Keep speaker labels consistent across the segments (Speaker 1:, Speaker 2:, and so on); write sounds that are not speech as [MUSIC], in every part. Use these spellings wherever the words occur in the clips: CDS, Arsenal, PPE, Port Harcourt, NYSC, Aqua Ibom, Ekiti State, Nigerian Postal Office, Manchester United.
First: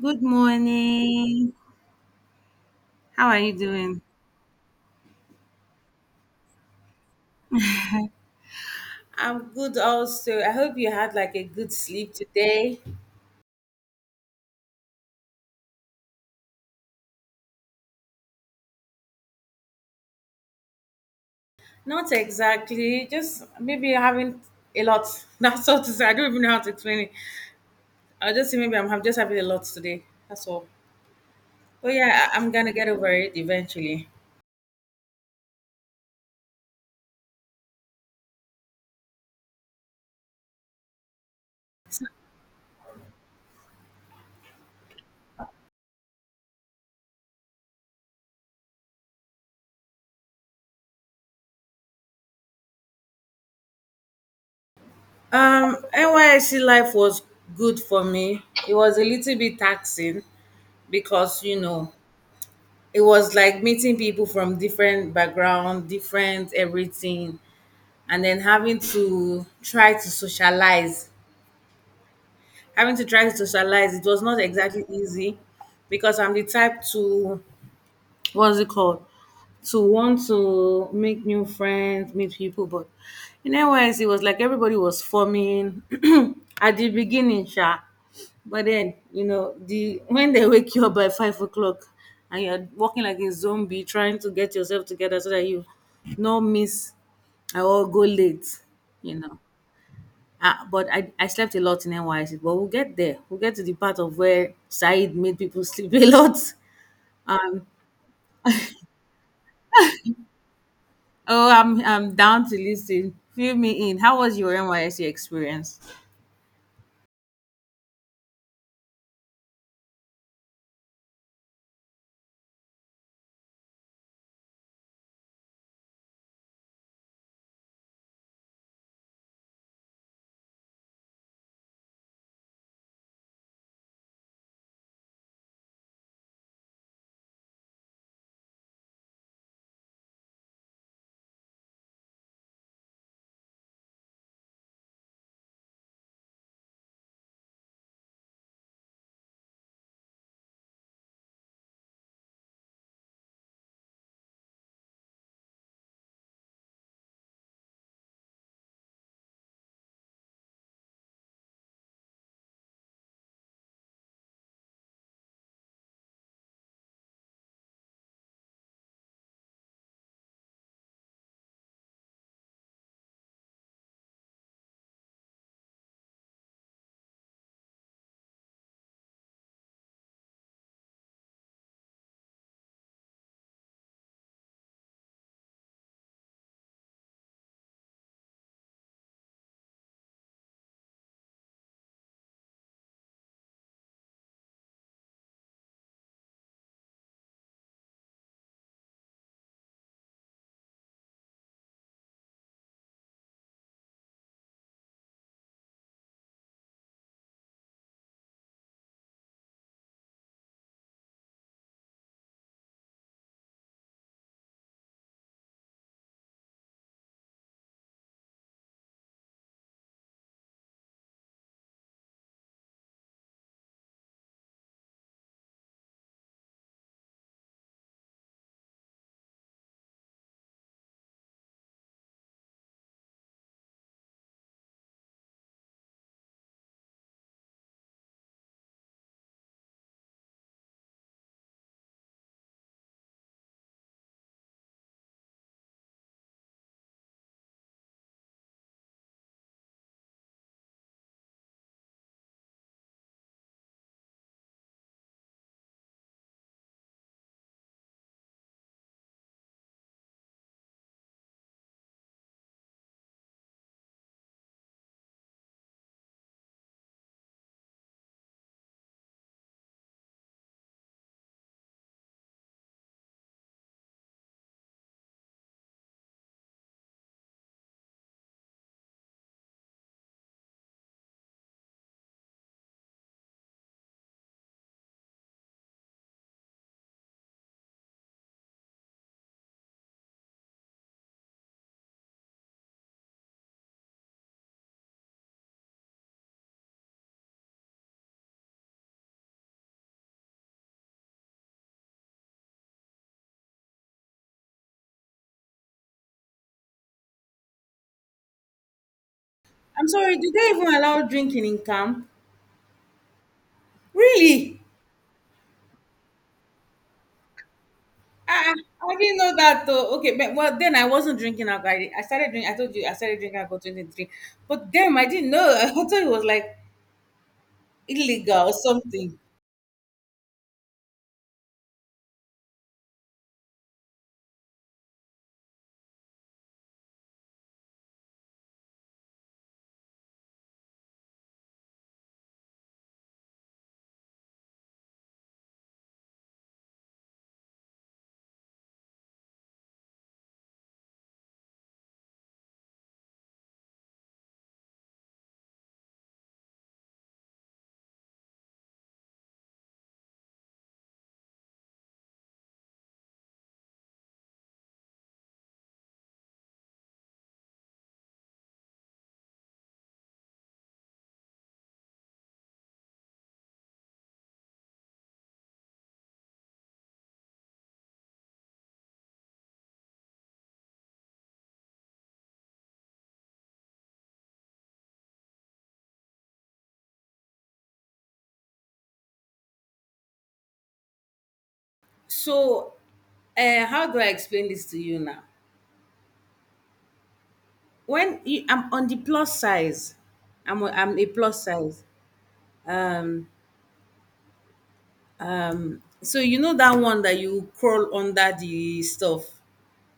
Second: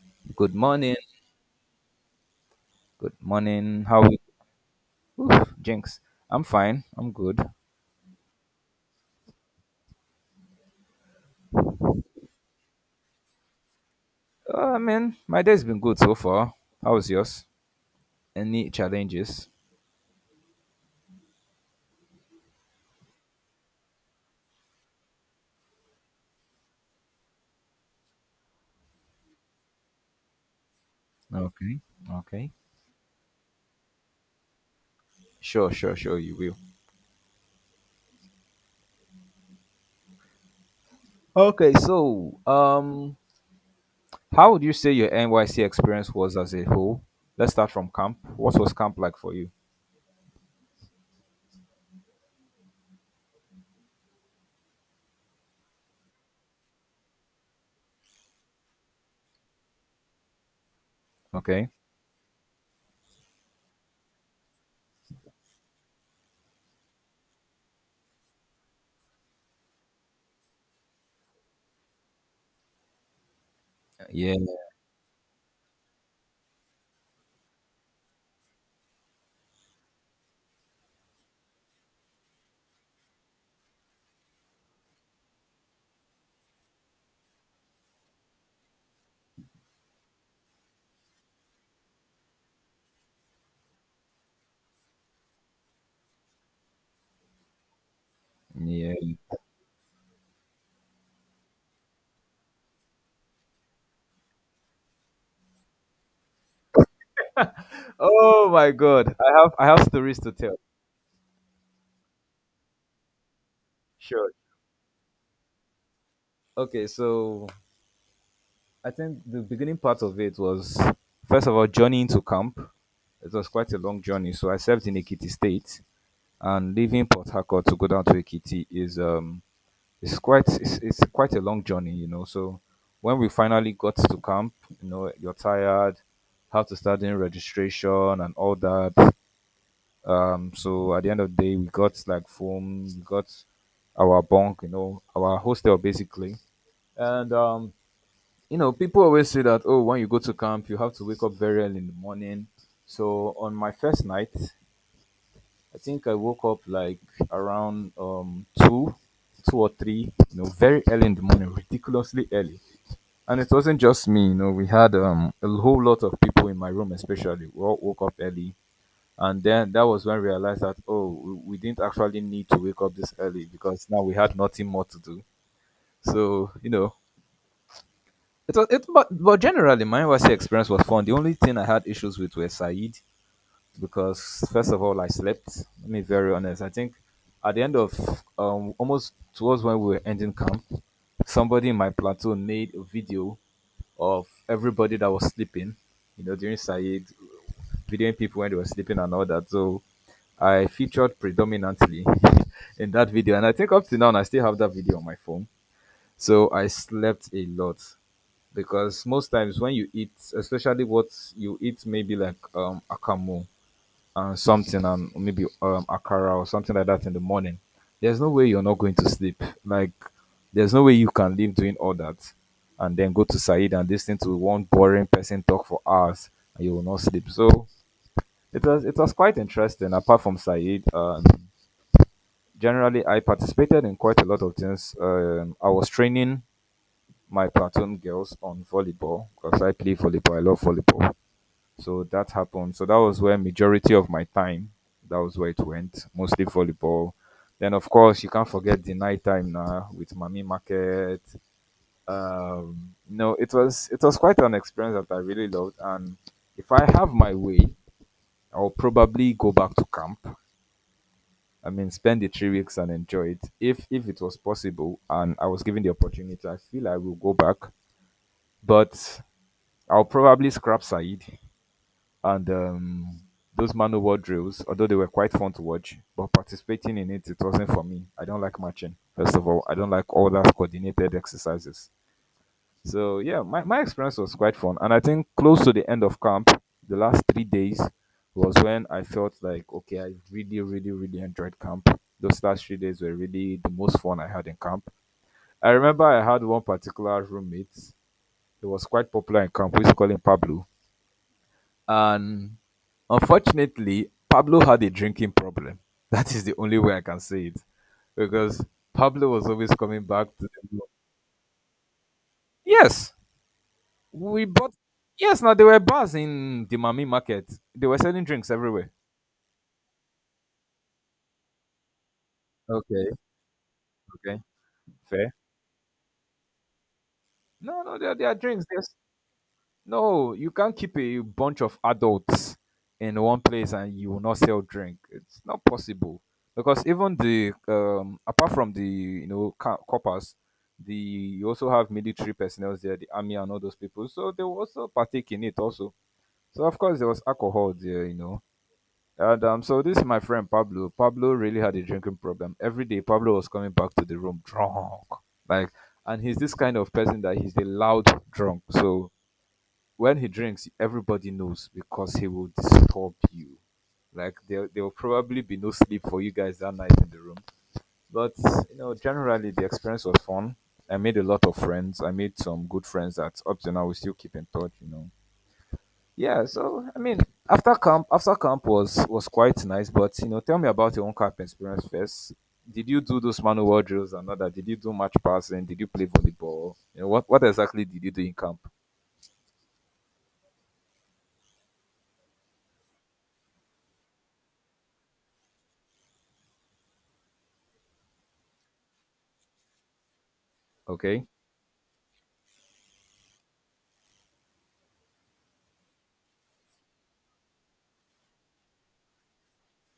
Speaker 1: Good
Speaker 2: Good morning.
Speaker 1: morning.
Speaker 2: Good
Speaker 1: How are you
Speaker 2: morning. How
Speaker 1: doing?
Speaker 2: are you? Oof, Jinx. I'm fine. I'm good.
Speaker 1: I'm good also. I hope you had like a good sleep today.
Speaker 2: I mean, my day's been good so far. How was yours? Any challenges?
Speaker 1: Not exactly, just maybe having a lot. [LAUGHS] That's all to say. I don't even know how to explain it. I'll just say maybe I'm just having a lot today. That's all.
Speaker 2: Okay.
Speaker 1: But yeah, I'm
Speaker 2: Okay.
Speaker 1: gonna get over it eventually.
Speaker 2: Sure, sure, sure. You will. Okay. So, how would you say your NYC experience was as a whole? Let's start from camp. What was camp like for you?
Speaker 1: NYC life was good for me. It was a little bit taxing because you
Speaker 2: Okay.
Speaker 1: know it was like meeting people from different background, different everything, and then having to try to socialize. It was
Speaker 2: Yeah.
Speaker 1: not exactly easy because I'm the type to, what's it called, to want to make new friends, meet people, but in NYS it was like everybody was forming [CLEARS THROAT] at the beginning sha. But then you know the when they wake you up by 5 o'clock and you're walking like a zombie trying to get yourself together so that you no miss. I will go late,
Speaker 2: Yeah.
Speaker 1: you know. Ah, but I slept a lot in NYSC, but we'll get there. We'll get to the part of where Said made people sleep [LAUGHS] a lot. Um,
Speaker 2: Oh my God. I have stories to tell.
Speaker 1: oh, I'm down to listen. Fill me in. How
Speaker 2: Sure.
Speaker 1: was your NYSC experience?
Speaker 2: Okay. So I think the beginning part of it was, first of all, journeying to camp. It was quite a long journey. So I served in Ekiti State, and leaving Port Harcourt to go down to Ekiti is it's quite a long journey. So when we finally got to camp, you know, you're tired, how to start doing registration and all that. So at the end of the day, we got like foam, we got our bunk, you know, our hostel basically, and you know, people always say that, oh, when you go to camp, you have to wake up very early in the morning. So on my first night, I think I woke up like around two or three, you know, very early in the morning, ridiculously early. And it wasn't just me, you know, we had a whole lot of people in my room, especially. We all woke up early. And then that was when I realized that, oh, we didn't actually need to wake up this early because now we had nothing more to do. So, you know, it was it, but generally my NYC experience was fun. The only thing I had issues with were Said because first of all I slept. Let me be very honest. I think at the end of almost towards when we were ending camp, somebody in my platoon made a video of everybody that was sleeping. You know, during Said, videoing people when they were sleeping and all that. So I featured predominantly [LAUGHS] in that video, and I think up to now I still have that video on my phone. So I slept a lot because most times when you eat, especially what you eat, maybe like akamu and something, and maybe akara or something like that in the morning, there's no way you're not going to sleep. Like there's no way you can live doing all that and then go to Said and listen to one boring person talk for hours and you will not sleep. So it was quite interesting. Apart from Said, generally I participated in quite a lot of things. I was training my platoon girls on volleyball because I play volleyball. I love volleyball. So that happened. So that was where majority of my time, that was where it went, mostly volleyball. Then of course you can't forget the night time now with Mummy Market. No, it was quite an experience that I really loved, and if I have my way, I'll probably go back to camp. I mean, spend the 3 weeks and enjoy it if it was possible, and I was given the opportunity. I feel I will go back, but I'll probably scrap Said and those man-o-war drills, although they were quite fun to watch, but participating in it, it wasn't for me. I don't like marching. First of all, I don't like all that coordinated exercises. So yeah, my experience was quite fun. And I think close to the end of camp, the last 3 days was when I felt like, okay, I really, really, really enjoyed camp. Those last 3 days were really the most fun I had in camp. I remember I had one particular roommate. He was quite popular in camp. We used to call him Pablo. And unfortunately, Pablo had a drinking problem. [LAUGHS] That is the only way I can say it. Because Pablo was always
Speaker 1: I'm
Speaker 2: coming
Speaker 1: sorry,
Speaker 2: back
Speaker 1: did
Speaker 2: to
Speaker 1: they
Speaker 2: the
Speaker 1: even
Speaker 2: room.
Speaker 1: allow drinking in camp?
Speaker 2: Yes, we
Speaker 1: Really?
Speaker 2: bought. Yes, now there were bars in the Mami market. They were selling drinks
Speaker 1: Ah, ah,
Speaker 2: everywhere.
Speaker 1: I didn't know that though. Okay, but, well then I wasn't drinking alcohol. I started drinking. I told you I
Speaker 2: Okay,
Speaker 1: started drinking alcohol 23,
Speaker 2: okay,
Speaker 1: but damn, I didn't
Speaker 2: fair.
Speaker 1: know. [LAUGHS] I thought it was like
Speaker 2: No, no, there are
Speaker 1: illegal or
Speaker 2: drinks. There's
Speaker 1: something.
Speaker 2: no, you can't keep a bunch of adults in one place and you will not sell drink. It's not possible because even the apart from the you know coppers, the you also have military personnel there, the army and all those people. So they will also partake in it also. So of course there was alcohol there, you know. And so this is my friend Pablo. Pablo really had a drinking problem. Every day Pablo was coming back to the room drunk, like, and he's this kind of person that he's a loud drunk. So when he drinks, everybody knows because he will disturb you. Like there will probably be no sleep for you guys that night in the room. But you know, generally the experience was fun. I made a lot of friends. I made some good friends that up to now we still keep in touch. You know. Yeah. So I mean, after camp was quite nice. But you know, tell me about your own camp experience first. Did you do those manual drills and all that? Did you do match passing? Did you play volleyball? You know, what exactly did you do in camp?
Speaker 1: So, how do I explain this to you now? When you, I'm on the plus size, I'm a
Speaker 2: Okay.
Speaker 1: plus size. Um, so you know that one that you crawl under the stuff,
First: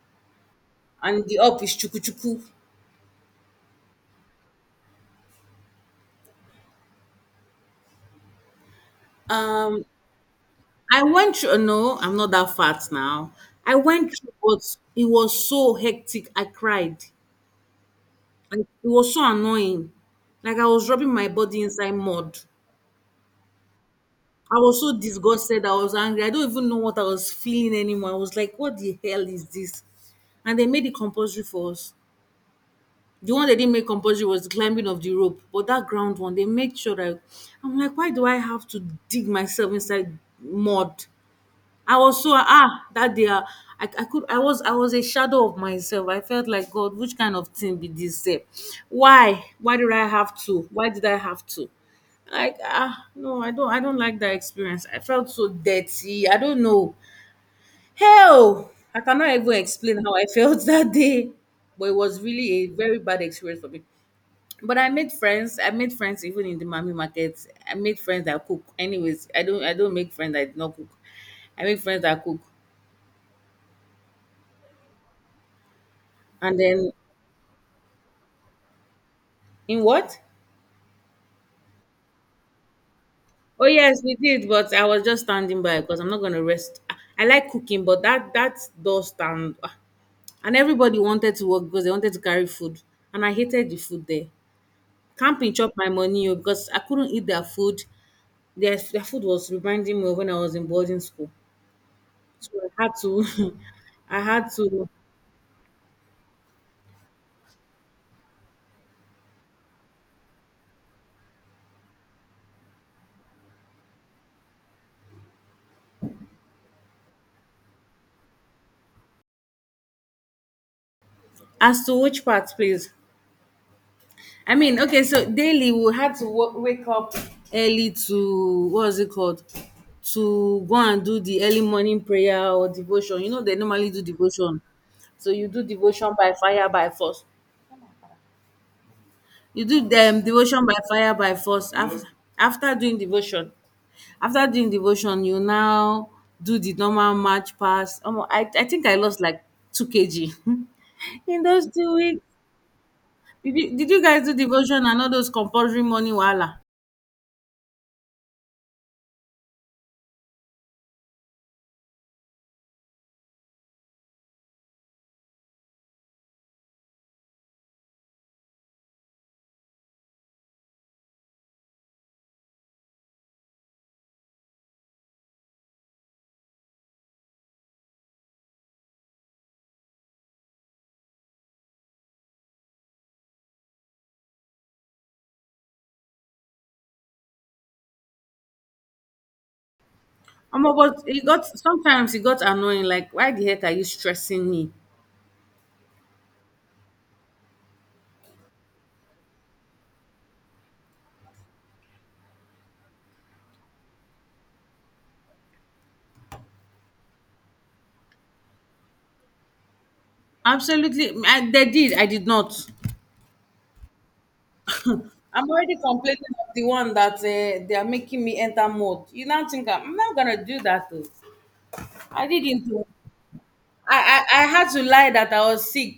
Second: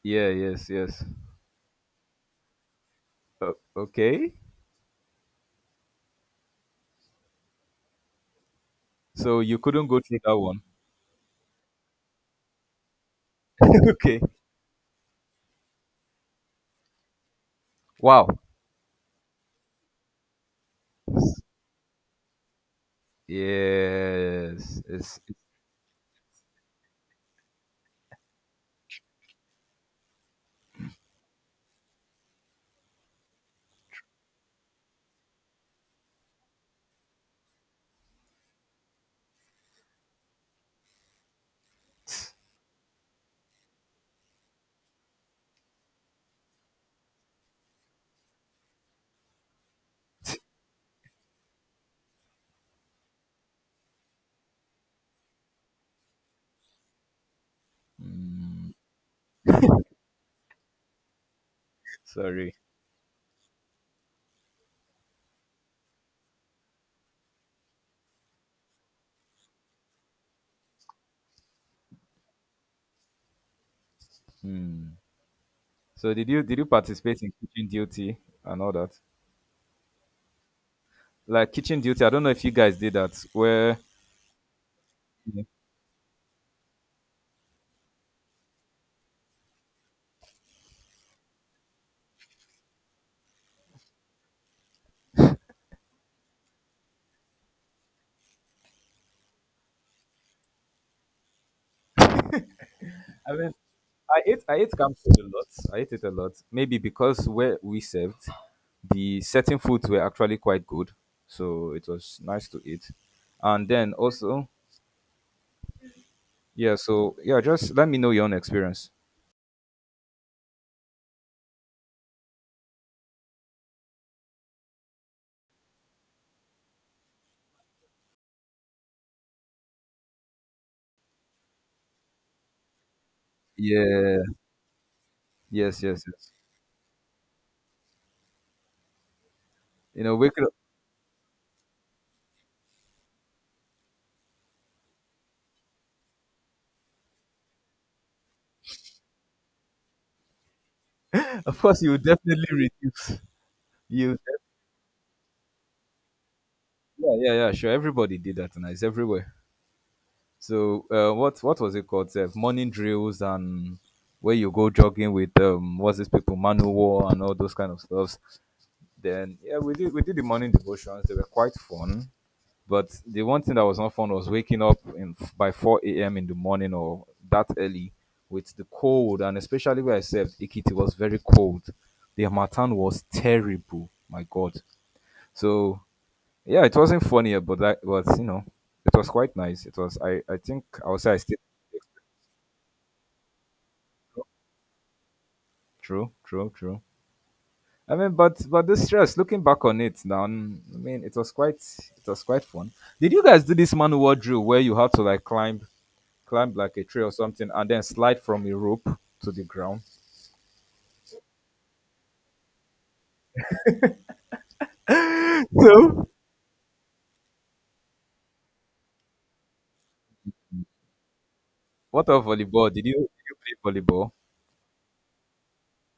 Speaker 2: Yeah. Yes. Yes.
Speaker 1: and the up is chuku chuku.
Speaker 2: O- okay. So you
Speaker 1: Um,
Speaker 2: couldn't go through that one.
Speaker 1: I went through. No, I'm not that fat now. I
Speaker 2: [LAUGHS]
Speaker 1: went
Speaker 2: Okay.
Speaker 1: through, but it was so hectic. I cried.
Speaker 2: Wow.
Speaker 1: Like, it was so annoying. Like I was rubbing my body inside mud. I
Speaker 2: Yes.
Speaker 1: was so
Speaker 2: It's,
Speaker 1: disgusted. I was angry. I don't even know what I was feeling anymore. I was like, what the hell is this? And they made it compulsory for us. The one they didn't make compulsory was the climbing of the rope. But that ground one, they made sure that I'm like, why do I have to dig myself inside mud? I was so ah that day ah, I could I was a shadow of myself. I felt like God, which kind of thing be this? Sef? Why? Why did I have to? Why did I have to? Like ah no, I don't like that experience. I felt so dirty. I don't know. Hell, I cannot even explain how I felt [LAUGHS] that day. But it was really
Speaker 2: sorry.
Speaker 1: a very bad experience for me. But I made friends. I made friends even in the mommy market. I made friends that cook. Anyways, I don't make friends that did not cook. I make friends that cook.
Speaker 2: Hmm. So did
Speaker 1: And
Speaker 2: you
Speaker 1: then
Speaker 2: participate in kitchen duty and all that?
Speaker 1: in what?
Speaker 2: Like kitchen duty, I don't know if you guys did that.
Speaker 1: Oh
Speaker 2: Where
Speaker 1: yes, we did, but I was just standing by because I'm not gonna rest. I like cooking, but that does stand. Ah. And everybody wanted to work because they wanted to carry food, and I hated the food there. Camping chop my money oh, because I couldn't eat their food. Their food was reminding me of when I was in boarding school, so I had
Speaker 2: I mean,
Speaker 1: to, [LAUGHS] I had
Speaker 2: I ate
Speaker 1: to.
Speaker 2: camp food a lot. I ate it a lot. Maybe because where we served, the certain foods were actually quite good, so it was nice to eat. And then also, yeah. So yeah, just let me know your own experience.
Speaker 1: As to which part, please? I mean, okay, so daily we had to wake up early to, what was it called? To go and do the early morning prayer or devotion. You know, they normally do
Speaker 2: Yeah.
Speaker 1: devotion. So you do
Speaker 2: Yes, yes,
Speaker 1: devotion
Speaker 2: yes.
Speaker 1: by fire by force. You do
Speaker 2: You know,
Speaker 1: them
Speaker 2: we could,
Speaker 1: devotion by fire by force. After doing devotion, you now do the normal march pass. Omo, I think I lost like 2 kg [LAUGHS] in
Speaker 2: of
Speaker 1: those
Speaker 2: course, you
Speaker 1: two
Speaker 2: would
Speaker 1: weeks.
Speaker 2: definitely reduce.
Speaker 1: Did you
Speaker 2: You,
Speaker 1: guys do devotion and all those compulsory morning wahala?
Speaker 2: yeah, yeah, yeah, sure. Everybody did that, and it's everywhere. So, what was it called? Sef? Morning drills and where you go jogging with what's this people, Manual and all those kind of stuffs. Then, yeah, we did the morning devotions. They were quite fun. But the one thing that was not fun was waking up in, by 4 a.m. in the morning or that early with the cold. And especially where I served, Ikiti was very cold. The Hamatan was terrible. My God. So, yeah, it wasn't funny, but that was, you know, it was quite nice. It was, I think,
Speaker 1: Omo,
Speaker 2: I would
Speaker 1: but
Speaker 2: say I
Speaker 1: it
Speaker 2: stayed.
Speaker 1: got sometimes it got annoying. Like, why the heck are you stressing me?
Speaker 2: True, true, true. I mean, but the stress. Looking back on it now, mm, I mean, it was quite fun. Did you guys do this manual drill where you had to like climb like a tree or something, and then slide from a rope to the ground. [GASPS]
Speaker 1: Absolutely, I, they did. I did not. I'm
Speaker 2: [LAUGHS]
Speaker 1: already
Speaker 2: So,
Speaker 1: complaining of the one that they are making me enter mode. You now think I'm not gonna do that. Though.
Speaker 2: what of
Speaker 1: I didn't.
Speaker 2: volleyball? Did you play volleyball?
Speaker 1: I had to lie that I was sick.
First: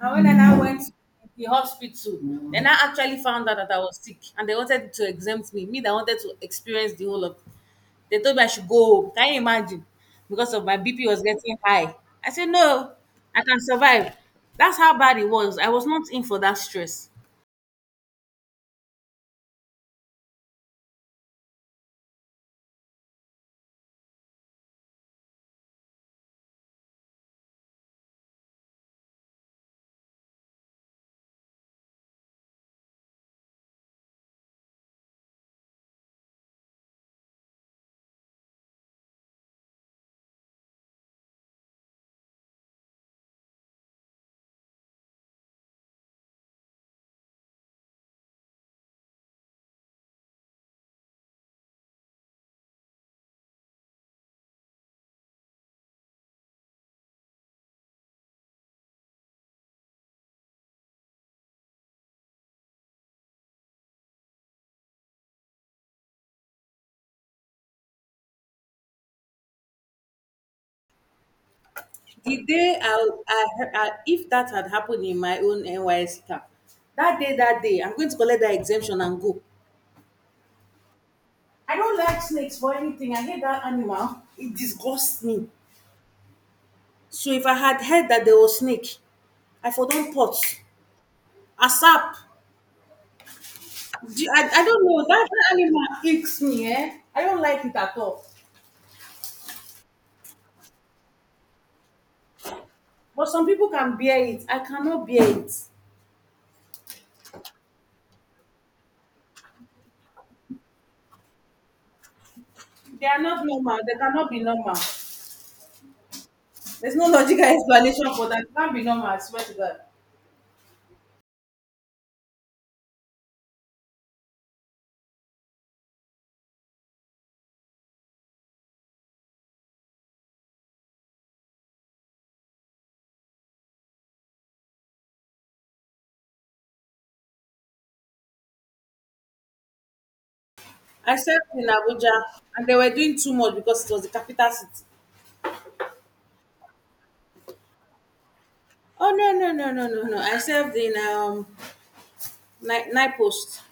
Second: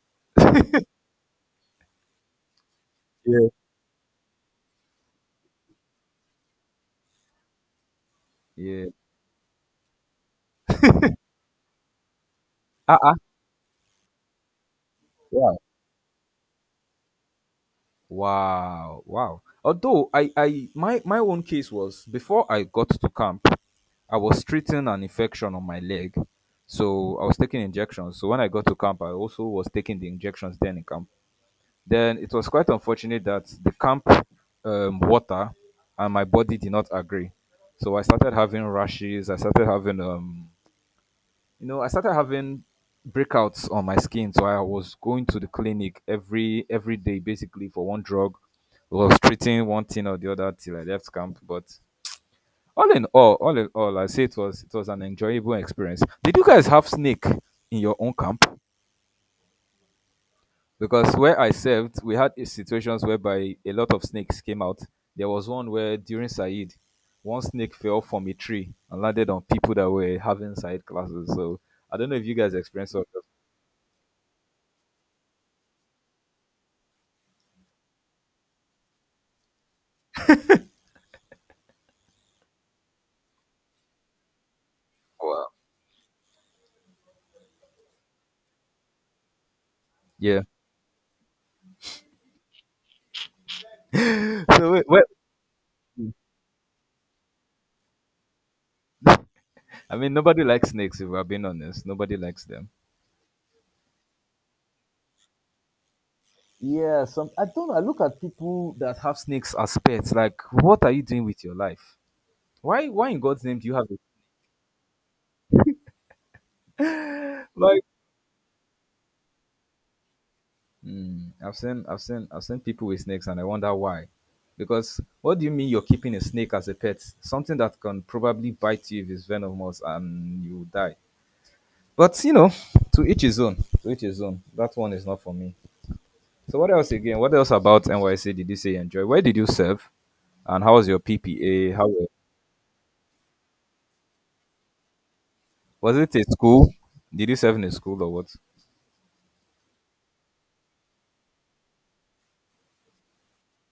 Speaker 1: And when I now went to the hospital, then I actually
Speaker 2: Yeah.
Speaker 1: found out that I was sick, and they wanted to exempt me. Me, that wanted to experience the whole of. They told me I should go
Speaker 2: Yeah.
Speaker 1: home. Can you imagine? Because of my BP was getting high. I said, no,
Speaker 2: Ah, ah.
Speaker 1: I can survive. That's how bad it
Speaker 2: Wow.
Speaker 1: was. I was not in for that stress.
Speaker 2: Wow. Wow. Although my own case was before I got to camp, I was treating an infection on my leg. So I was taking injections. So when I got to camp, I also was taking the injections then in camp. Then it was quite unfortunate that the camp water and my body did not agree. So I started having rashes. I started having, you know, I started having breakouts on my skin. So I was going to the clinic every day, basically for one drug. I was treating one thing or the other till I left camp. But all in all, I say it was an enjoyable experience. Did you guys have snake in your own camp? Because where I served, we had situations whereby a lot of snakes came out. There was one where during Saeed, one snake fell from a tree and landed on people that were having Saeed classes. So I don't know if you
Speaker 1: The
Speaker 2: guys
Speaker 1: day
Speaker 2: experienced all that.
Speaker 1: I if that had happened in my own NYS camp, that day, I'm going to collect that exemption and go. I don't like snakes for anything. I hate that animal. It disgusts
Speaker 2: Wow.
Speaker 1: me. So if I had heard that there was snake, I for don pot.
Speaker 2: Yeah.
Speaker 1: ASAP.
Speaker 2: [LAUGHS]
Speaker 1: I
Speaker 2: So wait,
Speaker 1: don't
Speaker 2: wait.
Speaker 1: know that, that animal icks me eh, I don't like it at all.
Speaker 2: I mean, nobody likes snakes. If we're being honest, nobody likes them.
Speaker 1: But some people can bear it, I cannot bear it.
Speaker 2: Yeah. Some I don't know, I look at people that have snakes as pets. Like, what are you doing with your life? Why?
Speaker 1: They
Speaker 2: Why in
Speaker 1: are
Speaker 2: God's
Speaker 1: not
Speaker 2: name do you
Speaker 1: normal,
Speaker 2: have
Speaker 1: they
Speaker 2: it?
Speaker 1: cannot be normal. There's no logical
Speaker 2: [LAUGHS]
Speaker 1: explanation for that, it can't be normal, I swear to God.
Speaker 2: Mm, I've seen people with snakes and I wonder why. Because what do you mean you're keeping a snake as a pet? Something that can probably bite you if it's venomous and you die. But you know, to each his own. To each his own. That one is not for me. So what else again? What else about NYC did you say you enjoy? Where did you serve? And how was your
Speaker 1: I served in
Speaker 2: PPA?
Speaker 1: Abuja and they were doing too much because it was the capital city.
Speaker 2: Was it a school? Did you serve in a school or what?
Speaker 1: Oh no no no no no no I served in night post,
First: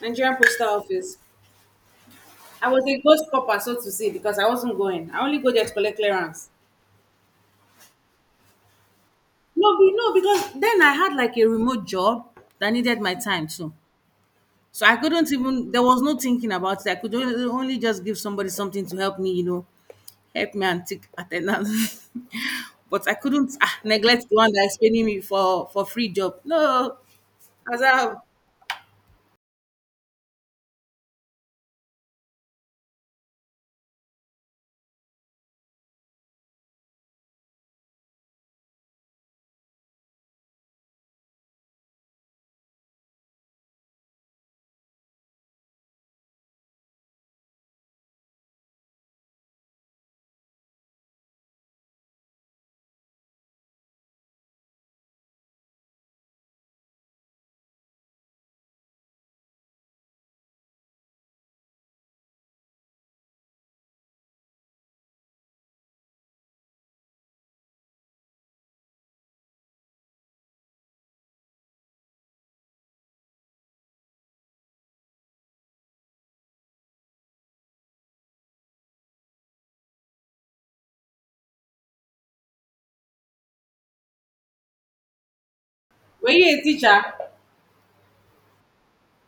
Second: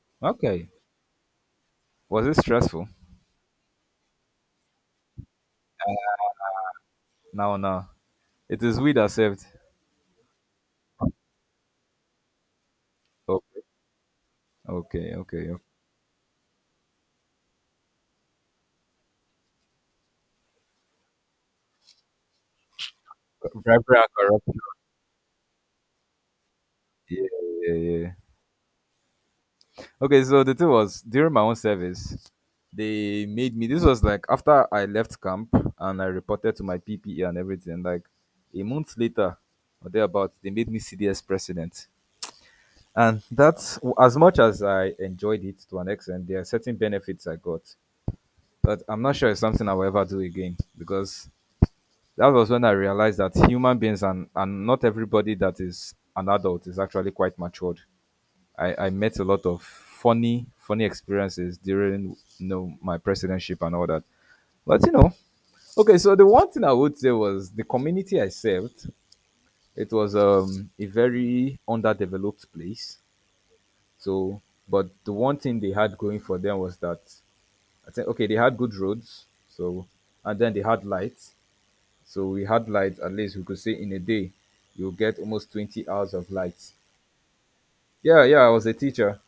Speaker 1: Nigerian
Speaker 2: Okay.
Speaker 1: Postal Office.
Speaker 2: Was it
Speaker 1: I was
Speaker 2: stressful?
Speaker 1: a ghost copper so to say because I wasn't going, I only go there to collect clearance.
Speaker 2: No, no. It is we that served.
Speaker 1: No, be no, because then I had like a remote job that needed my time
Speaker 2: Okay,
Speaker 1: too. So I
Speaker 2: okay,
Speaker 1: couldn't
Speaker 2: okay. Okay.
Speaker 1: even, there was no thinking about it. I could only just give somebody something to help me, you know, help me and take attendance. [LAUGHS] But I couldn't ah,
Speaker 2: Bribery and
Speaker 1: neglect the one
Speaker 2: corruption.
Speaker 1: that is paying me for free job. No,
Speaker 2: Yeah, yeah,
Speaker 1: as
Speaker 2: yeah.
Speaker 1: a.
Speaker 2: Okay, so the thing was during my own service, they made me. This was like after I left camp and I reported to my PPE and everything. Like a month later or thereabout, they made me CDS president. And that's as much as I enjoyed it to an extent. There are certain benefits I got, but I'm not sure it's something I will ever do again, because that was when I realized that human beings and not everybody that is an adult is actually quite matured. I met a lot of funny, funny experiences during my presidency and all that. But okay, so the one thing I would say was the community I served, it was a very underdeveloped place. So, but the one thing they had going for them was that, I think, okay, they had good roads, so, and then they had lights. So we had lights. At least we could say in a day you get almost 20 hours of
Speaker 1: Were you a
Speaker 2: lights.
Speaker 1: teacher?
Speaker 2: Yeah, yeah, I was a teacher.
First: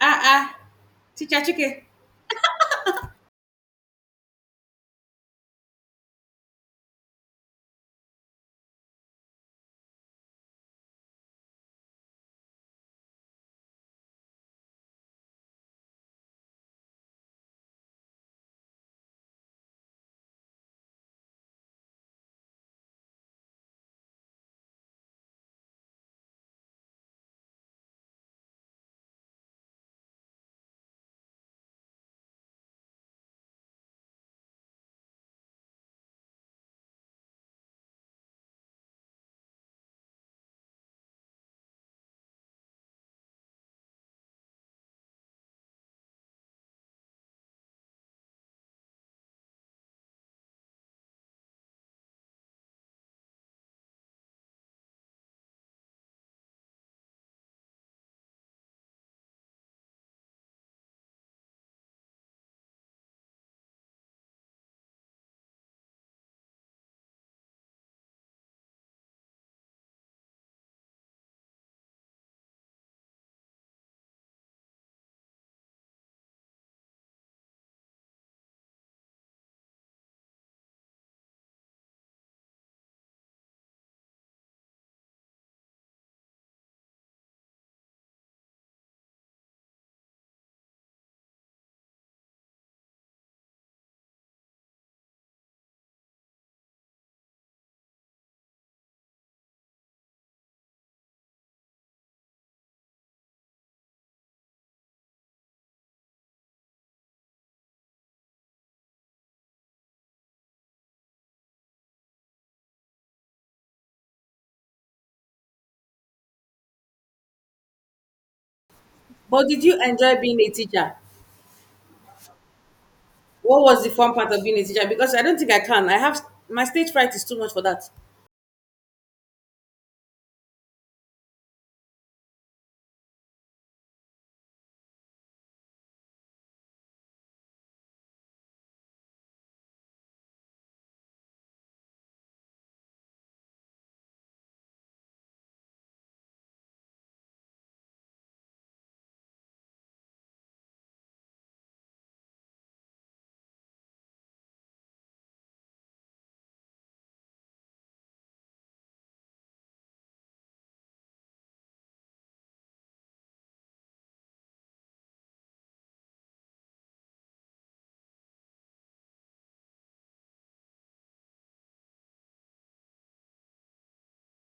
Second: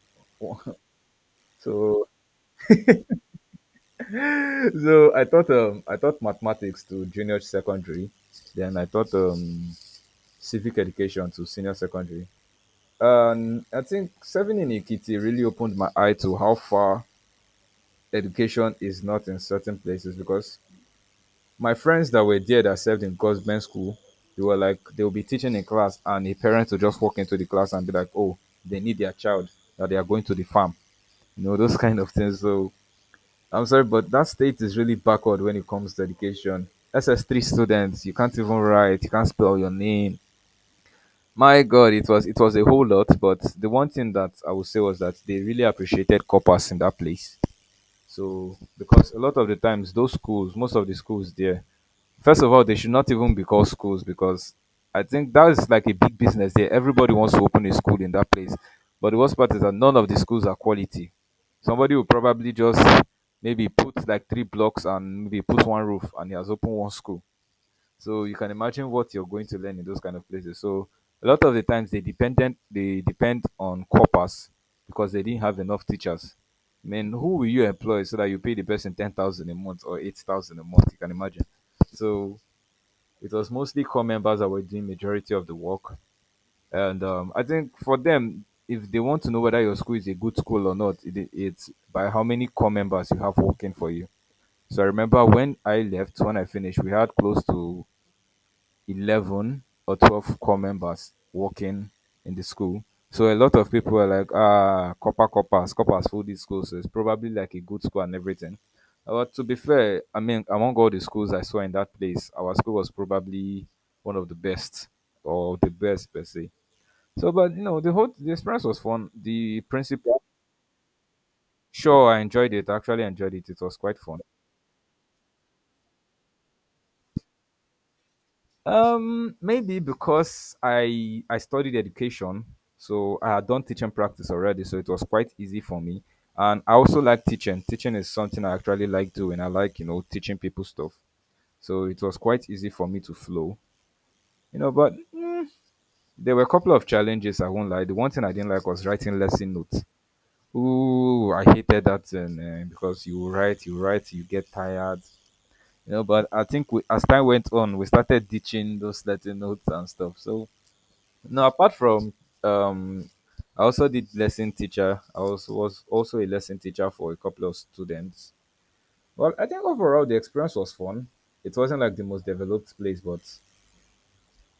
Speaker 1: Ah ah,
Speaker 2: [LAUGHS]
Speaker 1: teacher chicken.
Speaker 2: So so I taught mathematics to junior secondary. Then I taught civic education to senior secondary. And I think serving in Ikiti really opened my eye to how far education is not in certain places, because my friends that were there that served in government school, they were like, they'll be teaching in class and a parent will just walk into the class and be like, "Oh, they need their child, that they are going to the farm." You know, those [LAUGHS] kind of things. So I'm sorry, but that state is really backward when it comes to education. SS3 students, you can't even write, you can't spell your name. My God, it was a whole lot. But the one thing that I would say was that they really appreciated coppers in that place. So, because a lot of the times, those schools, most of the schools there, first of all, they should not even be called schools, because I think that is like a big business there. Everybody wants to open a school in that place. But the worst part is that none of the schools are quality. Somebody will probably just maybe put like three blocks and maybe put one roof and he has opened one school. So you can imagine what you're going to learn in those kind of places. So a lot of the times they depend on corpus because they didn't have enough teachers. I mean, who will you employ so that you pay the person 10,000 a month or 8,000 a month? You can imagine. So it was mostly core members that were doing majority of the work, and I think for them, if they want to know whether your school is a good school or not, it's by how many core members you have working for you. So I remember when I left, when I finished, we had close to 11 or 12 core members working in the school. So a lot of people are like, "Ah, copper, coppers, coppers full this school. So it's probably like a good school," and everything. But to be fair, I mean, among all the schools I saw in that place, our school was probably one of the best, or the best per se. So, but you know, the experience was fun.
Speaker 1: But
Speaker 2: The
Speaker 1: did you enjoy
Speaker 2: principal,
Speaker 1: being a teacher?
Speaker 2: sure, I enjoyed it. I actually enjoyed it. It
Speaker 1: What
Speaker 2: was
Speaker 1: was the
Speaker 2: quite
Speaker 1: fun
Speaker 2: fun.
Speaker 1: part of being a teacher? Because I don't think I can. I have, my stage fright is too much for that.
Speaker 2: Maybe because I studied education, so I had done teaching practice already, so it was quite easy for me. And I also like teaching. Teaching is something I actually like doing. I like teaching people stuff, so it was quite easy for me to flow. You know, but there were a couple of challenges. I won't lie. The one thing I didn't like was writing lesson notes. Ooh, I hated that thing, eh, because you write, you write, you get tired. You know, but I think we, as time went on, we started ditching those lesson notes and stuff. So no, apart from um, I also did lesson teacher. I was also a lesson teacher for a couple of students. Well, I think overall the experience was fun. It wasn't like the most developed place, but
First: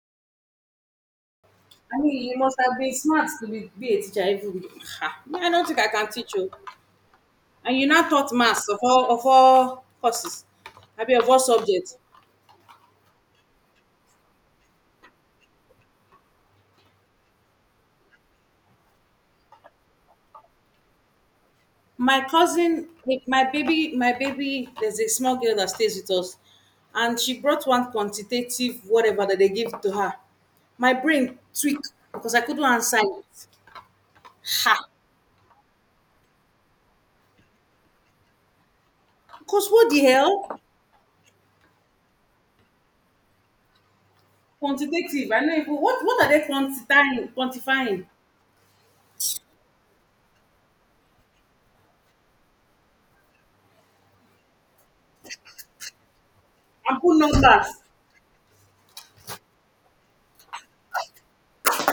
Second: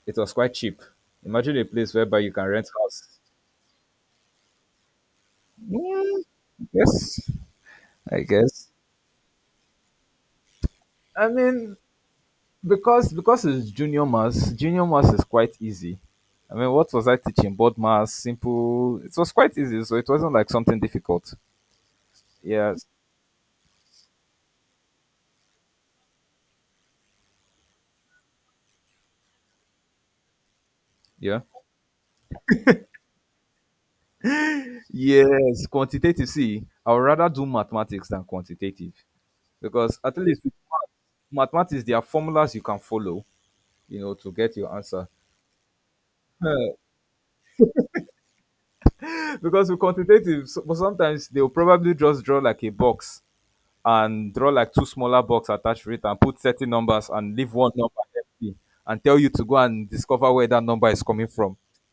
Speaker 2: it was quite cheap. Imagine a place
Speaker 1: I
Speaker 2: whereby
Speaker 1: mean,
Speaker 2: you
Speaker 1: you
Speaker 2: can
Speaker 1: must
Speaker 2: rent
Speaker 1: have been
Speaker 2: house.
Speaker 1: smart to be a teacher. Even ha, me, I don't think I
Speaker 2: Yeah,
Speaker 1: can teach you.
Speaker 2: yes,
Speaker 1: And you now
Speaker 2: I
Speaker 1: taught maths
Speaker 2: guess.
Speaker 1: of all courses, I mean
Speaker 2: I
Speaker 1: of all
Speaker 2: mean,
Speaker 1: subjects.
Speaker 2: because it's junior mass. Junior mass is quite easy. I mean, what was I teaching? Board mass, simple. It was quite easy, so it wasn't like something difficult.
Speaker 1: My
Speaker 2: Yeah,
Speaker 1: cousin, like, my baby. There's a small girl that stays with us, and she brought one quantitative whatever that they give to her. My brain
Speaker 2: yeah.
Speaker 1: tweaked because I couldn't answer it. Ha!
Speaker 2: Yes, quantitative. See, I would rather do mathematics than quantitative,
Speaker 1: Because what the
Speaker 2: because at least with
Speaker 1: hell?
Speaker 2: mathematics, there are formulas you can follow, you know, to get your answer.
Speaker 1: Quantitative. I know. If, what are they quantifying? Quantifying
Speaker 2: [LAUGHS] Because with quantitative, so, but sometimes they'll probably just draw like a box and draw like two smaller box attached to it and put certain
Speaker 1: and
Speaker 2: numbers
Speaker 1: put
Speaker 2: and leave
Speaker 1: numbers.
Speaker 2: one number empty and tell you to go and discover where that number is coming from. [LAUGHS]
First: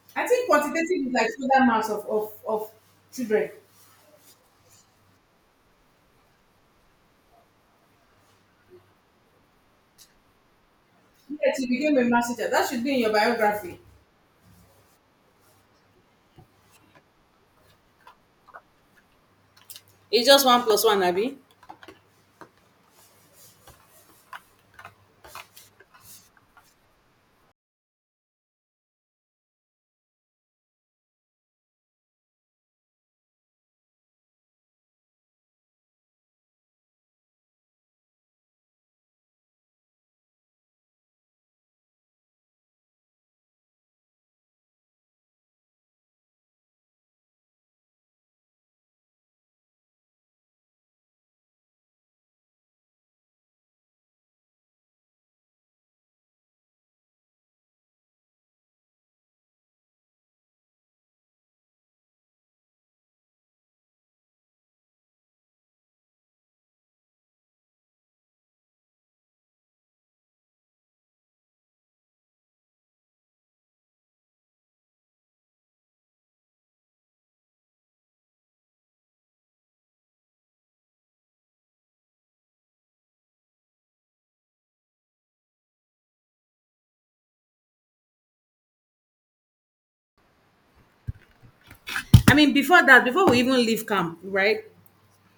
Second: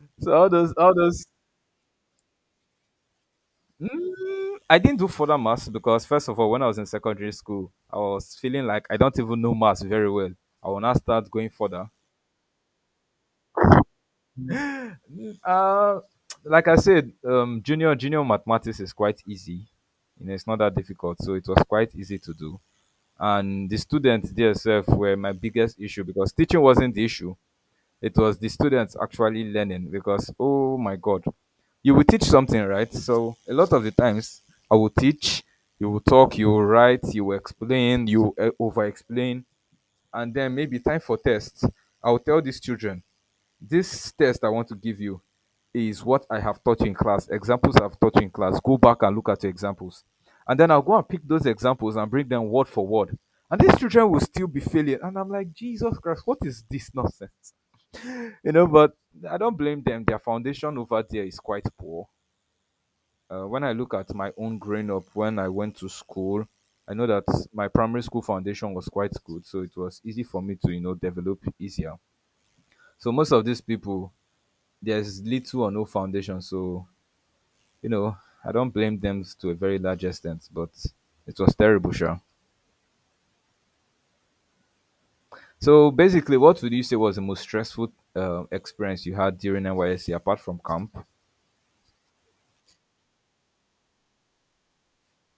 Speaker 2: So,
Speaker 1: I
Speaker 2: so all
Speaker 1: think
Speaker 2: those, all
Speaker 1: quantitative is
Speaker 2: those
Speaker 1: like total mass of, of children.
Speaker 2: I didn't do further maths, because first of all, when I was in secondary school, I was feeling like I don't even know maths very well. I will not start going
Speaker 1: Yes, you
Speaker 2: further.
Speaker 1: became a master teacher. That should be in your biography.
Speaker 2: Uh, like I said, junior mathematics is quite easy. You
Speaker 1: It's
Speaker 2: know,
Speaker 1: just
Speaker 2: it's not
Speaker 1: one
Speaker 2: that
Speaker 1: plus one,
Speaker 2: difficult, so
Speaker 1: Abby.
Speaker 2: it was quite easy to do. And the students themselves were my biggest issue, because teaching wasn't the issue. It was the students actually learning, because, oh my God, you will teach something, right? So a lot of the times I will teach, you will talk, you will write, you will explain, you will over explain, and then maybe time for test. I will tell these children, this test I want to give you is what I have taught you in class, examples I've taught you in class. Go back and look at your examples. And then I'll go and pick those examples and bring them word for word. And these children will still be failing. And I'm like, "Jesus Christ, what is this nonsense?" You know, but I don't blame them. Their foundation over there is quite poor. When I look at my own growing up, when I went to school, I know that my primary school foundation was quite good, so it was easy for me to develop easier. So most of these people, there's little or no foundation, so you know I don't blame them to a very large extent, but it was terrible, sure. So basically, what would you say was the most stressful experience you had during NYSC apart from camp?
Speaker 1: I mean, before that, before we even leave camp, right?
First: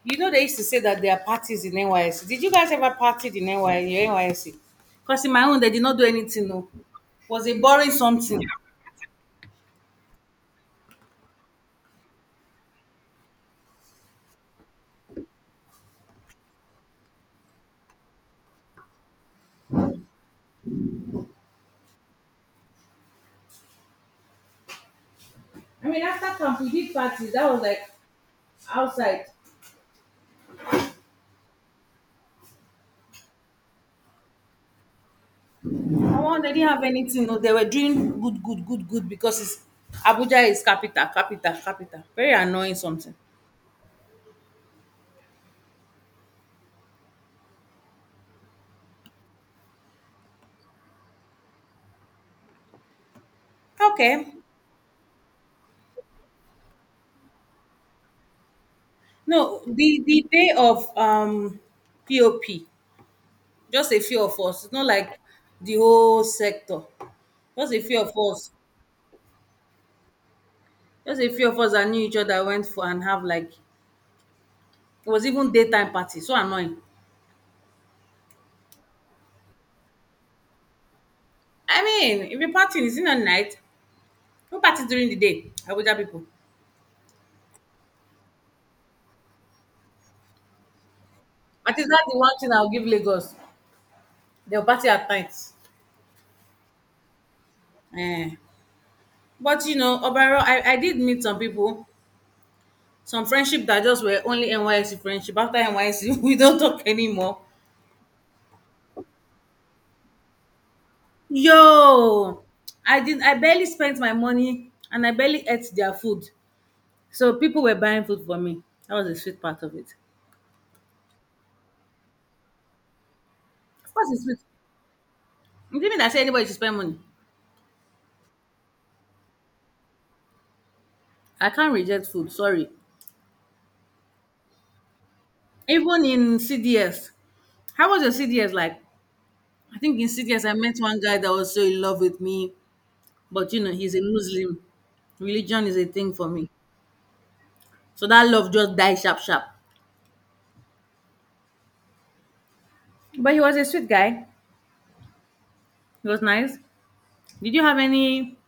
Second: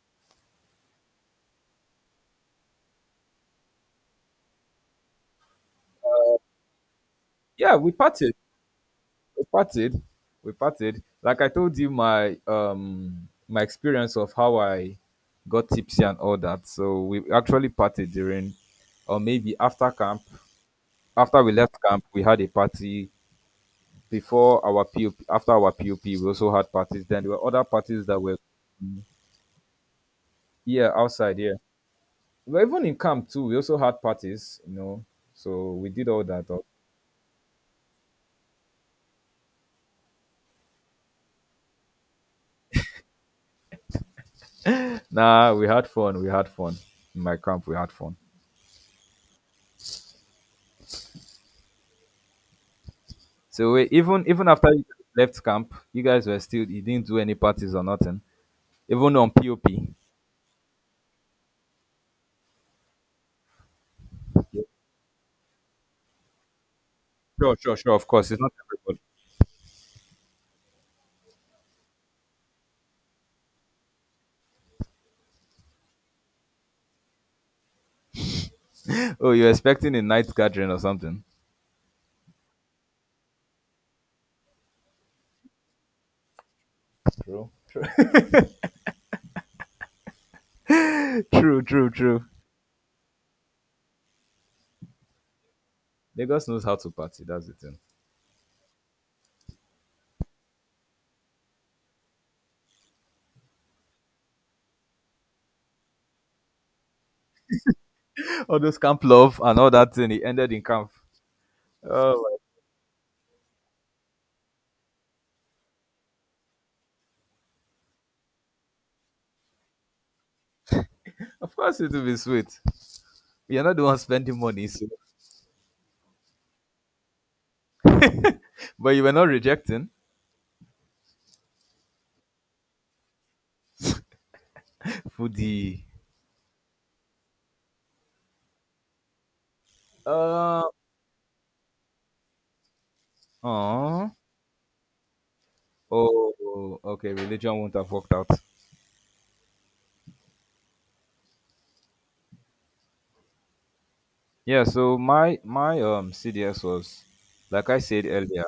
Speaker 1: You know, they used to say that there are parties in NYSC. Did you guys ever party in NY, your NYSC? Because in my own, they did not do anything, no. Was it
Speaker 2: Yeah,
Speaker 1: boring?
Speaker 2: we partied.
Speaker 1: Something?
Speaker 2: we parted we parted, like I told you, my experience of how I got tipsy and all that. So we actually parted during or maybe after camp. After we left camp, we had a party. Before our pop, after our
Speaker 1: I mean,
Speaker 2: pop, we
Speaker 1: after
Speaker 2: also
Speaker 1: camp,
Speaker 2: had
Speaker 1: we did
Speaker 2: parties. Then there
Speaker 1: parties.
Speaker 2: were
Speaker 1: That was
Speaker 2: other
Speaker 1: like
Speaker 2: parties that were,
Speaker 1: outside.
Speaker 2: yeah, outside here. Well, even in camp too we also had parties, so we did
Speaker 1: I
Speaker 2: all
Speaker 1: want.
Speaker 2: that.
Speaker 1: They didn't have anything, no, they were doing good because it's, Abuja is capital, very annoying something.
Speaker 2: Nah, we had fun. We had fun in my camp. We had fun. So we, even
Speaker 1: Okay,
Speaker 2: even after you left camp, you guys were still, you didn't do any parties or nothing. Even on
Speaker 1: no,
Speaker 2: POP.
Speaker 1: the day of POP, just a few of us. It's not like the whole sector.
Speaker 2: Sure,
Speaker 1: just
Speaker 2: sure,
Speaker 1: a
Speaker 2: sure.
Speaker 1: few
Speaker 2: Of
Speaker 1: of
Speaker 2: course, it's
Speaker 1: us
Speaker 2: not everybody.
Speaker 1: just a few of us that knew each other went for and have like, it was even daytime party, so annoying.
Speaker 2: Oh, you're expecting a night gathering or something?
Speaker 1: I mean if you're partying is it not night? No party during the day, Abuja people.
Speaker 2: True, true, [LAUGHS] true,
Speaker 1: At
Speaker 2: true,
Speaker 1: least that's the
Speaker 2: true.
Speaker 1: one thing I'll give Lagos, they'll party at night.
Speaker 2: Lagos knows how to party. That's the thing.
Speaker 1: Eh, but you know, overall, I did meet some people, some friendship that just were only NYSC friendship. After NYSC, [LAUGHS] we don't talk anymore.
Speaker 2: All those camp love and all that thing. It ended in camp. Oh, my.
Speaker 1: Yo, I did. I barely spent my money, and I barely ate their food. So people were buying food for me. That was the sweet part of it.
Speaker 2: Of course it will be sweet. You're not the
Speaker 1: Of
Speaker 2: one
Speaker 1: course, it's
Speaker 2: spending
Speaker 1: sweet.
Speaker 2: money, so.
Speaker 1: It didn't mean I said anybody should spend money.
Speaker 2: But you were not rejecting
Speaker 1: I can't reject food. Sorry.
Speaker 2: for the.
Speaker 1: Even in CDS, how was your CDS like? I think in CDS I
Speaker 2: Uh,
Speaker 1: met one guy that was so in love with me. But you know, he's a
Speaker 2: Aw.
Speaker 1: Muslim. Religion is a thing for me.
Speaker 2: Oh, okay. Religion won't have
Speaker 1: So
Speaker 2: worked out.
Speaker 1: that love just died sharp sharp. But he was a sweet guy.
Speaker 2: Yeah, so my my
Speaker 1: He
Speaker 2: um
Speaker 1: was nice.
Speaker 2: CDS was
Speaker 1: Did you
Speaker 2: like I
Speaker 1: have
Speaker 2: said
Speaker 1: any
Speaker 2: earlier.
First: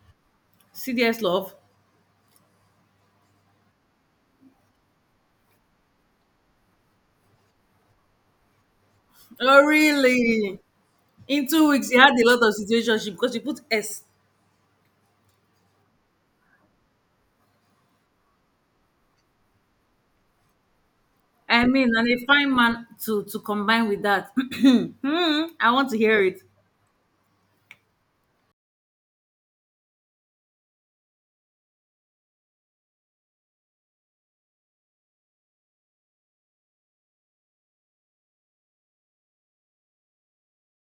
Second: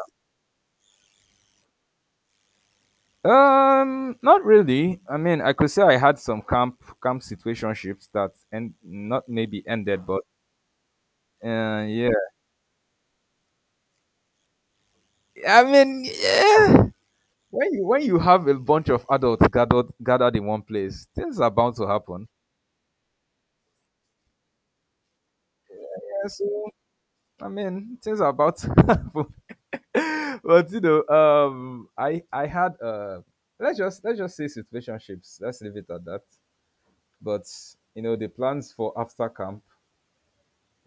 Speaker 1: serious love?
Speaker 2: Not really. I mean, I could say I had some camp situationships that and not maybe
Speaker 1: Oh
Speaker 2: ended, but
Speaker 1: really? In two weeks he
Speaker 2: yeah.
Speaker 1: had a lot of situationship because you put S.
Speaker 2: I mean, yeah. When you have a bunch of adults gathered in one place, things are
Speaker 1: I
Speaker 2: bound to
Speaker 1: mean, and a
Speaker 2: happen.
Speaker 1: fine man to combine with that. [CLEARS THROAT] Hmm, I want to hear
Speaker 2: Yeah,
Speaker 1: it.
Speaker 2: so I mean, things are about to [LAUGHS] happen. [LAUGHS] But I had let's just say situationships. Let's leave it at that. But the plans for after camp,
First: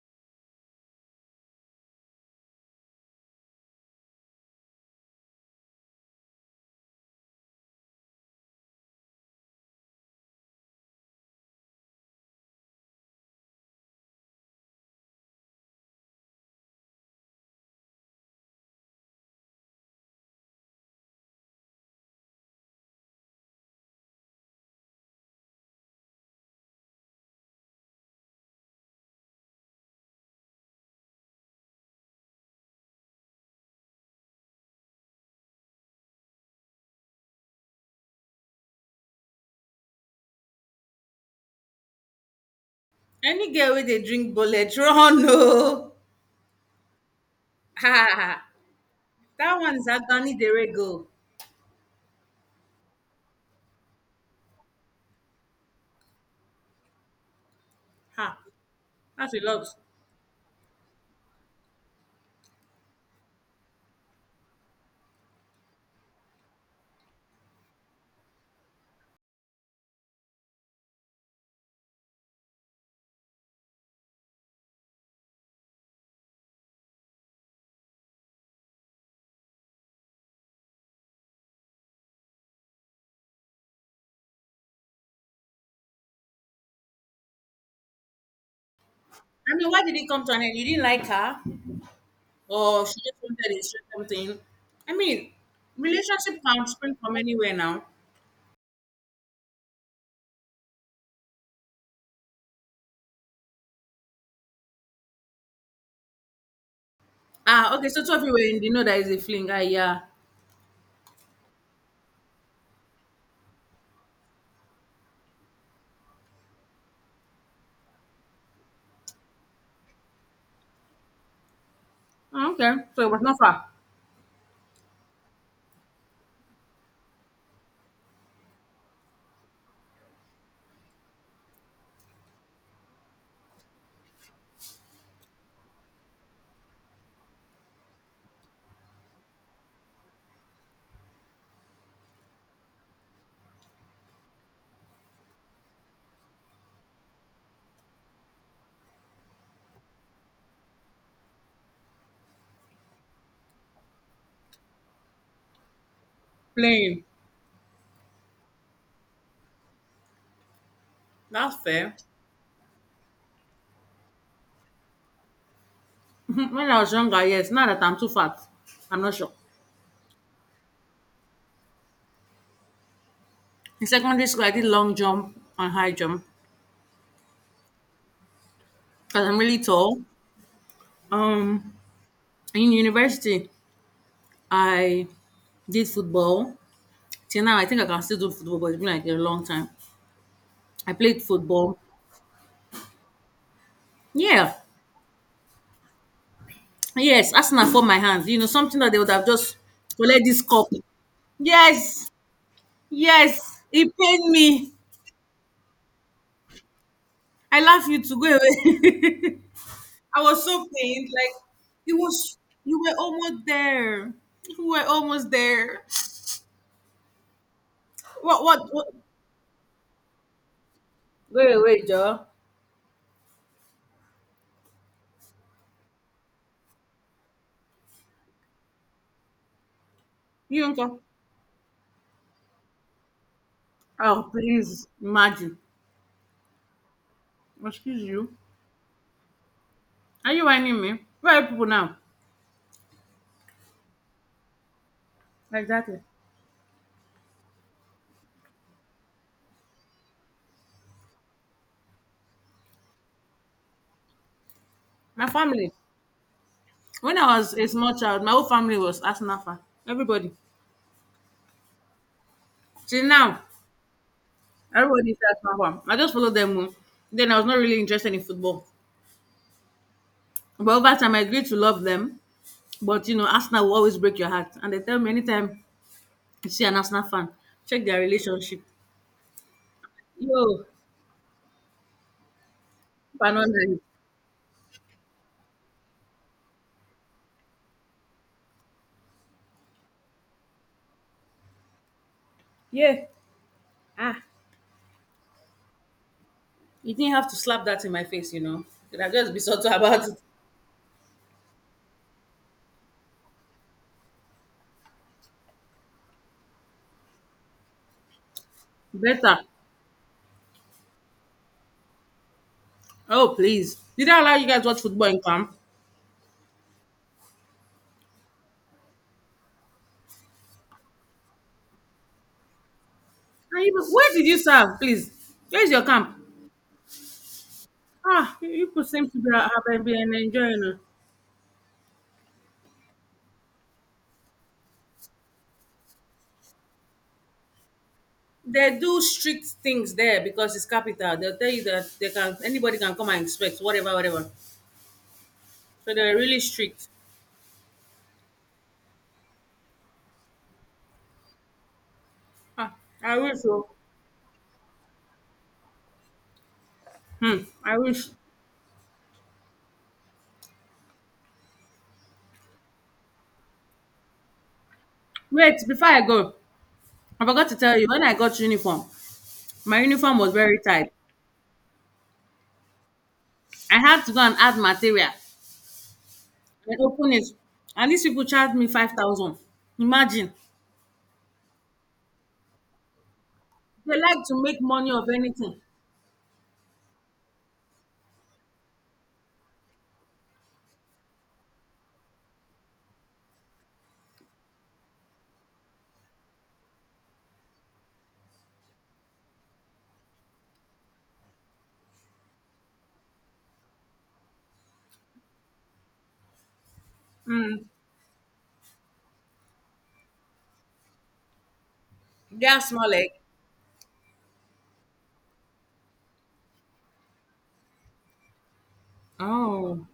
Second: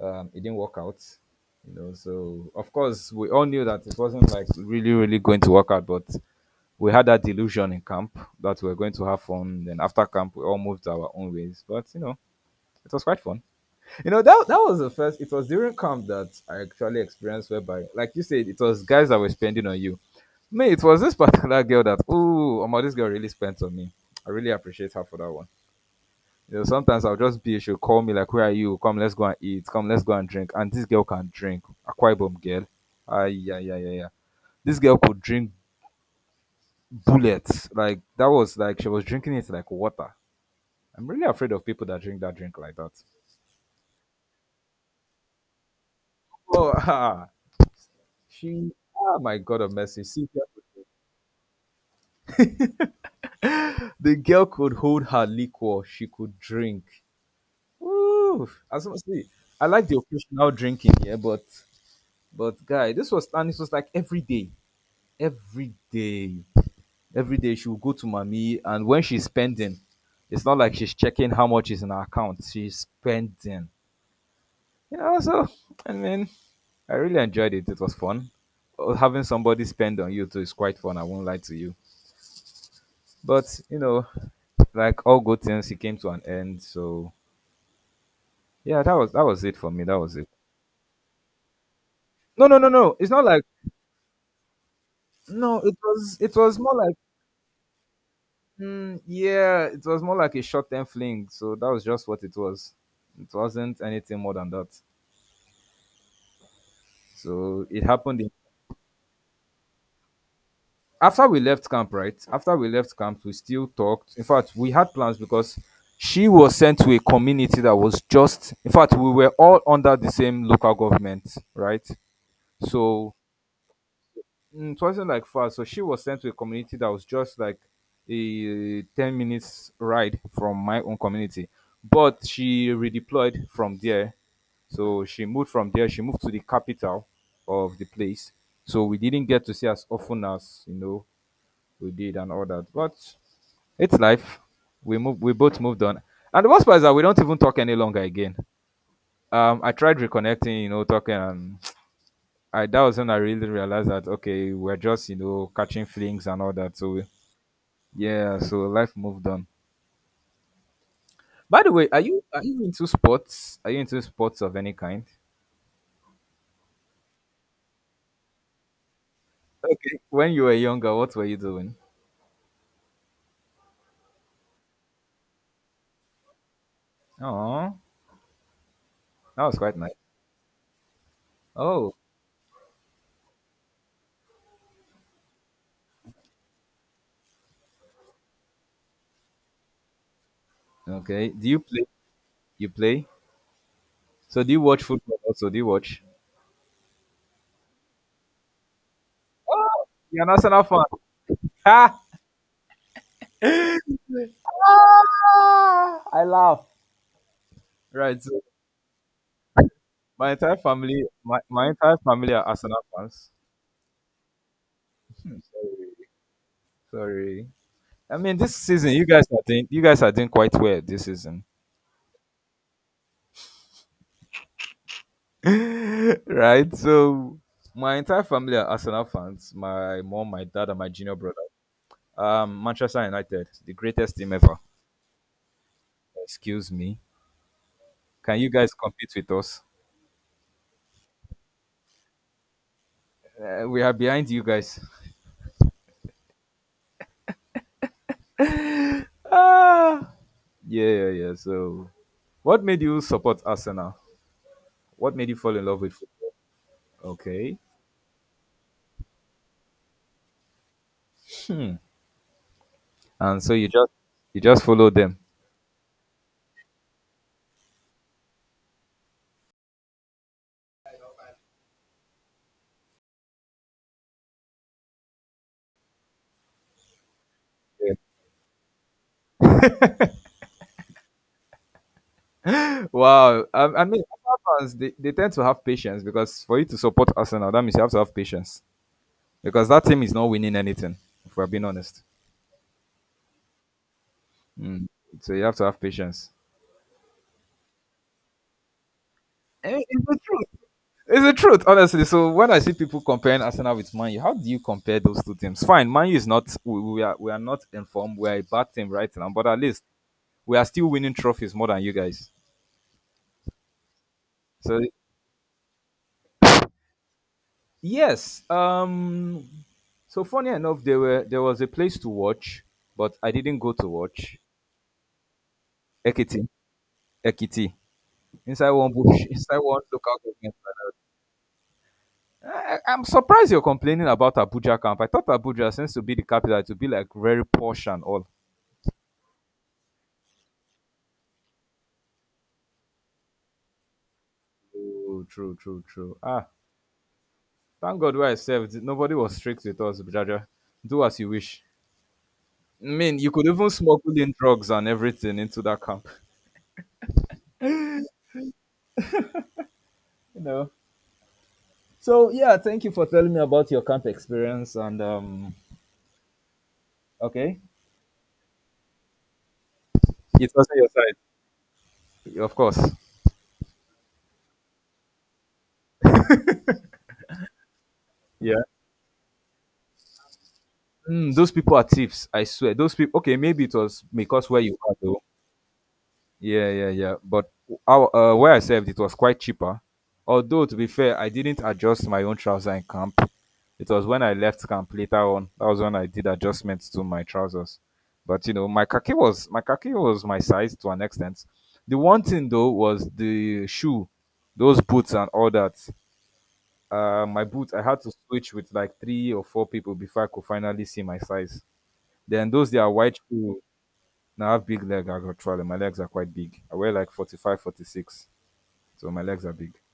Speaker 2: it didn't work out. So of course we all knew that it wasn't like really really going to work out, but we had that delusion in camp that we were going to have fun. Then after camp, we all moved our own ways. But it was quite fun. You know, that was the first. It was during camp that I actually experienced whereby, like you said, it was guys that were spending on you. Me, it was this particular girl that, ooh, my this girl really spent on me. I really appreciate her for that one. You know, sometimes I'll just be, she'll call me like, where are you? Come, let's go and eat. Come, let's go and drink. And this girl can drink. Aqua Ibom girl. Ah, yeah, yeah, yeah, yeah. This girl could drink bullets. Like, that was like, she was drinking it like water. I'm really afraid of people that drink like that.
Speaker 1: Any girl with a drink bullet, [LAUGHS] run no.
Speaker 2: Oh, [LAUGHS] ah,
Speaker 1: Ha!
Speaker 2: she, ah, my
Speaker 1: That
Speaker 2: God of
Speaker 1: one is
Speaker 2: mercy. See,
Speaker 1: Agani Derego.
Speaker 2: the girl could hold her liquor. She could drink.
Speaker 1: Ha!
Speaker 2: Woo! As I see,
Speaker 1: That's a
Speaker 2: I
Speaker 1: lot.
Speaker 2: like the occasional drinking, yeah, but guy, this was like every day, every day. Every day she will go to mommy, and when she's spending, it's not like she's checking how much is in her account. She's spending, so i mean I really enjoyed it. It was fun. Having somebody spend on you too is quite fun. I won't lie to you, but you know, like all good things, it came to an end. So yeah, that was
Speaker 1: I
Speaker 2: it
Speaker 1: mean,
Speaker 2: for me.
Speaker 1: why did
Speaker 2: That
Speaker 1: he
Speaker 2: was
Speaker 1: come
Speaker 2: it.
Speaker 1: to an end? You didn't like her?
Speaker 2: No, no, no,
Speaker 1: Or she
Speaker 2: no, it's
Speaker 1: just
Speaker 2: not like,
Speaker 1: wanted a certain thing. I mean,
Speaker 2: no, it was it
Speaker 1: relationship
Speaker 2: was
Speaker 1: can
Speaker 2: more like,
Speaker 1: spring from anywhere now.
Speaker 2: yeah, it was more like a short-term fling. So that was just what it was. It wasn't anything more than that. So
Speaker 1: Ah,
Speaker 2: it
Speaker 1: okay, so two
Speaker 2: happened
Speaker 1: of
Speaker 2: in,
Speaker 1: you were in the know that is a fling. Ah, yeah.
Speaker 2: After we left camp, right? After we left camp, we still talked. In fact, we had plans because she was sent to a community that was just, in fact, we were all under the same local government, right?
Speaker 1: Ah, okay, so it
Speaker 2: So
Speaker 1: was not far.
Speaker 2: It wasn't like far. So she was sent to a community that was just like a 10-minute minutes ride from my own community. But she redeployed from there. So she moved from there. She moved to the capital of the place. So we didn't get to see as often as, you know, we did and all that. But it's life. We moved, we both moved on. And the worst part is that we don't even talk any longer again. I tried reconnecting, you know, talking, and I, that was when I really realized that okay, we're just, you know, catching flings and all that. So
Speaker 1: Playing.
Speaker 2: yeah, so life moved on.
Speaker 1: That's
Speaker 2: By the way,
Speaker 1: fair.
Speaker 2: are you into sports? Are you into sports of any kind?
Speaker 1: [LAUGHS] When I was younger, yes, now that I'm too fat, I'm not sure.
Speaker 2: Okay. When you were younger, what were you doing?
Speaker 1: In secondary school, I did long jump and high jump
Speaker 2: Oh,
Speaker 1: because I'm
Speaker 2: that was
Speaker 1: really
Speaker 2: quite nice.
Speaker 1: tall. Um,
Speaker 2: Oh,
Speaker 1: in university, I did football. Till now, I think I can still do football, but it's been like a long time. I played
Speaker 2: okay. Do you
Speaker 1: football.
Speaker 2: play? You play? So do
Speaker 1: Yeah,
Speaker 2: you watch football? Also, do you watch?
Speaker 1: yes, Arsenal for my hands. You know, something that they would have just
Speaker 2: Oh,
Speaker 1: collect
Speaker 2: you're an
Speaker 1: this
Speaker 2: Arsenal
Speaker 1: cup.
Speaker 2: fan. Ha!
Speaker 1: Yes, yes, it pained me.
Speaker 2: Ah, I laugh.
Speaker 1: I love you
Speaker 2: Right.
Speaker 1: to go
Speaker 2: So
Speaker 1: away. [LAUGHS] I
Speaker 2: my
Speaker 1: was
Speaker 2: entire
Speaker 1: so
Speaker 2: family,
Speaker 1: pained. Like
Speaker 2: my
Speaker 1: it
Speaker 2: entire family
Speaker 1: was,
Speaker 2: are
Speaker 1: you
Speaker 2: Arsenal
Speaker 1: were
Speaker 2: fans.
Speaker 1: almost there. You were almost
Speaker 2: Hmm.
Speaker 1: there.
Speaker 2: Sorry. I mean,
Speaker 1: What?
Speaker 2: this season you guys are doing quite well this season,
Speaker 1: Wait, Joe.
Speaker 2: [LAUGHS] right? So my entire family are Arsenal fans. My mom, my
Speaker 1: You
Speaker 2: dad,
Speaker 1: don't
Speaker 2: and my
Speaker 1: talk.
Speaker 2: junior brother. Manchester United, the greatest
Speaker 1: Oh,
Speaker 2: team ever.
Speaker 1: please imagine.
Speaker 2: Excuse me.
Speaker 1: Excuse you.
Speaker 2: Can you guys compete with us?
Speaker 1: Are you whining me? Where are people now?
Speaker 2: We are behind you guys.
Speaker 1: Exactly.
Speaker 2: Ah, yeah, yeah, yeah. So, what made you support Arsenal? What
Speaker 1: My
Speaker 2: made you fall in
Speaker 1: family.
Speaker 2: love with football?
Speaker 1: When I was
Speaker 2: Okay.
Speaker 1: a small child, my whole family was Arsenal fan. Everybody.
Speaker 2: Hmm.
Speaker 1: Till now.
Speaker 2: And so you just follow
Speaker 1: Everybody
Speaker 2: them.
Speaker 1: says from, I just followed them. Oh. Then I was not really interested in football. But over time, I grew to love them. But you know, Arsenal will always break your heart. And they tell me anytime you see an Arsenal fan, check
Speaker 2: Yeah.
Speaker 1: their relationship. Yo,
Speaker 2: Wow.
Speaker 1: Fernandez.
Speaker 2: I mean, Arsenal fans, they tend to have patience, because for you to support Arsenal, that means you have to have patience, because that team is not winning anything, if we're being honest.
Speaker 1: Yeah. Ah,
Speaker 2: Mm. So you have to have patience.
Speaker 1: you didn't have to slap that in my face, you know. Could I just be subtle
Speaker 2: Eh, it's
Speaker 1: about
Speaker 2: the
Speaker 1: it?
Speaker 2: truth. It's the truth, honestly. So when I see people comparing Arsenal with Man U, how do you compare those two teams? Fine, Man U is not, we are not informed. We are a bad team right now,
Speaker 1: Better.
Speaker 2: but at least we are still winning trophies more than you guys.
Speaker 1: Oh, please. Did I allow you guys to
Speaker 2: So,
Speaker 1: watch football in camp?
Speaker 2: yes, so funny enough, there was a place to watch, but I didn't
Speaker 1: And
Speaker 2: go
Speaker 1: you-
Speaker 2: to
Speaker 1: where did you
Speaker 2: watch.
Speaker 1: serve, please? Where's your camp?
Speaker 2: Ekiti, Ekiti,
Speaker 1: Ah, you
Speaker 2: inside
Speaker 1: people
Speaker 2: one
Speaker 1: seem to
Speaker 2: bush,
Speaker 1: be
Speaker 2: [LAUGHS] inside one
Speaker 1: having been
Speaker 2: local government.
Speaker 1: enjoying it.
Speaker 2: I'm surprised you're complaining about Abuja camp. I thought Abuja seems to be the capital, to be like very posh and all.
Speaker 1: They do strict things there because it's capital. They'll tell you that they can anybody can come and inspect whatever, whatever.
Speaker 2: True, true, true,
Speaker 1: So they're
Speaker 2: true.
Speaker 1: really
Speaker 2: Ah,
Speaker 1: strict.
Speaker 2: thank God where I served. Nobody was strict with us, Jaja. Do as you wish.
Speaker 1: Ah,
Speaker 2: I
Speaker 1: I
Speaker 2: mean, you
Speaker 1: wish.
Speaker 2: could even
Speaker 1: So.
Speaker 2: smuggle in drugs and everything into that camp.
Speaker 1: Hmm, I wish.
Speaker 2: You know. So yeah, thank you for telling me about your camp experience, and um,
Speaker 1: Wait, before I go, I forgot to
Speaker 2: okay.
Speaker 1: tell you when I got uniform, my uniform was
Speaker 2: It
Speaker 1: very
Speaker 2: wasn't your
Speaker 1: tight.
Speaker 2: side. Of course.
Speaker 1: I had to go and add material and open it. And these people charged
Speaker 2: Yeah.
Speaker 1: me 5,000. Imagine,
Speaker 2: Mm, those people are thieves. I swear. Those people. Okay, maybe it
Speaker 1: they
Speaker 2: was
Speaker 1: like to
Speaker 2: because where
Speaker 1: make
Speaker 2: you
Speaker 1: money
Speaker 2: are
Speaker 1: of
Speaker 2: though.
Speaker 1: anything.
Speaker 2: Yeah, yeah, yeah. But our where I served, it was quite cheaper. Although to be fair, I didn't adjust my own trouser in camp. It was when I left camp later on. That was when I did adjustments to my trousers. But you know, my khaki was my size to an extent. The one thing though was the shoe, those boots and all that. My
Speaker 1: Hmm,
Speaker 2: boots, I had to switch with like three or four people before I could finally see my size.
Speaker 1: they
Speaker 2: Then
Speaker 1: are
Speaker 2: those that
Speaker 1: small
Speaker 2: are
Speaker 1: like.
Speaker 2: white shoe, now I have big leg actually. My legs are quite big. I wear like 45, 46. So my legs are big.
Speaker 1: Oh,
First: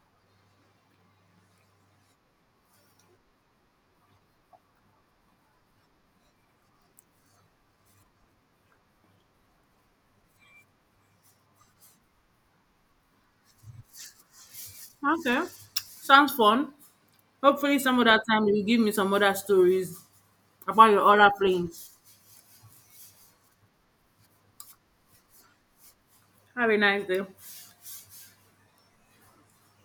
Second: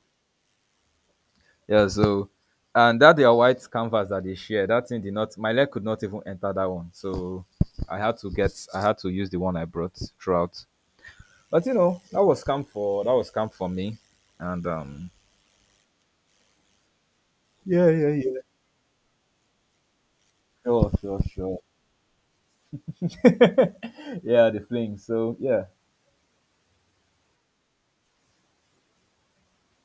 Speaker 2: Yeah, so and that their white canvas that they share, that thing did not, my leg could not even enter that one. So I had to use the one I brought throughout. But you know, that was camp for me. And um,
Speaker 1: okay. Sounds fun. Hopefully,
Speaker 2: yeah,
Speaker 1: some
Speaker 2: yeah,
Speaker 1: other
Speaker 2: yeah.
Speaker 1: time you will give me some other stories
Speaker 2: Sure,
Speaker 1: about your
Speaker 2: sure,
Speaker 1: other
Speaker 2: sure.
Speaker 1: planes.
Speaker 2: [LAUGHS] yeah, the fling. So yeah,
Speaker 1: Have a nice day.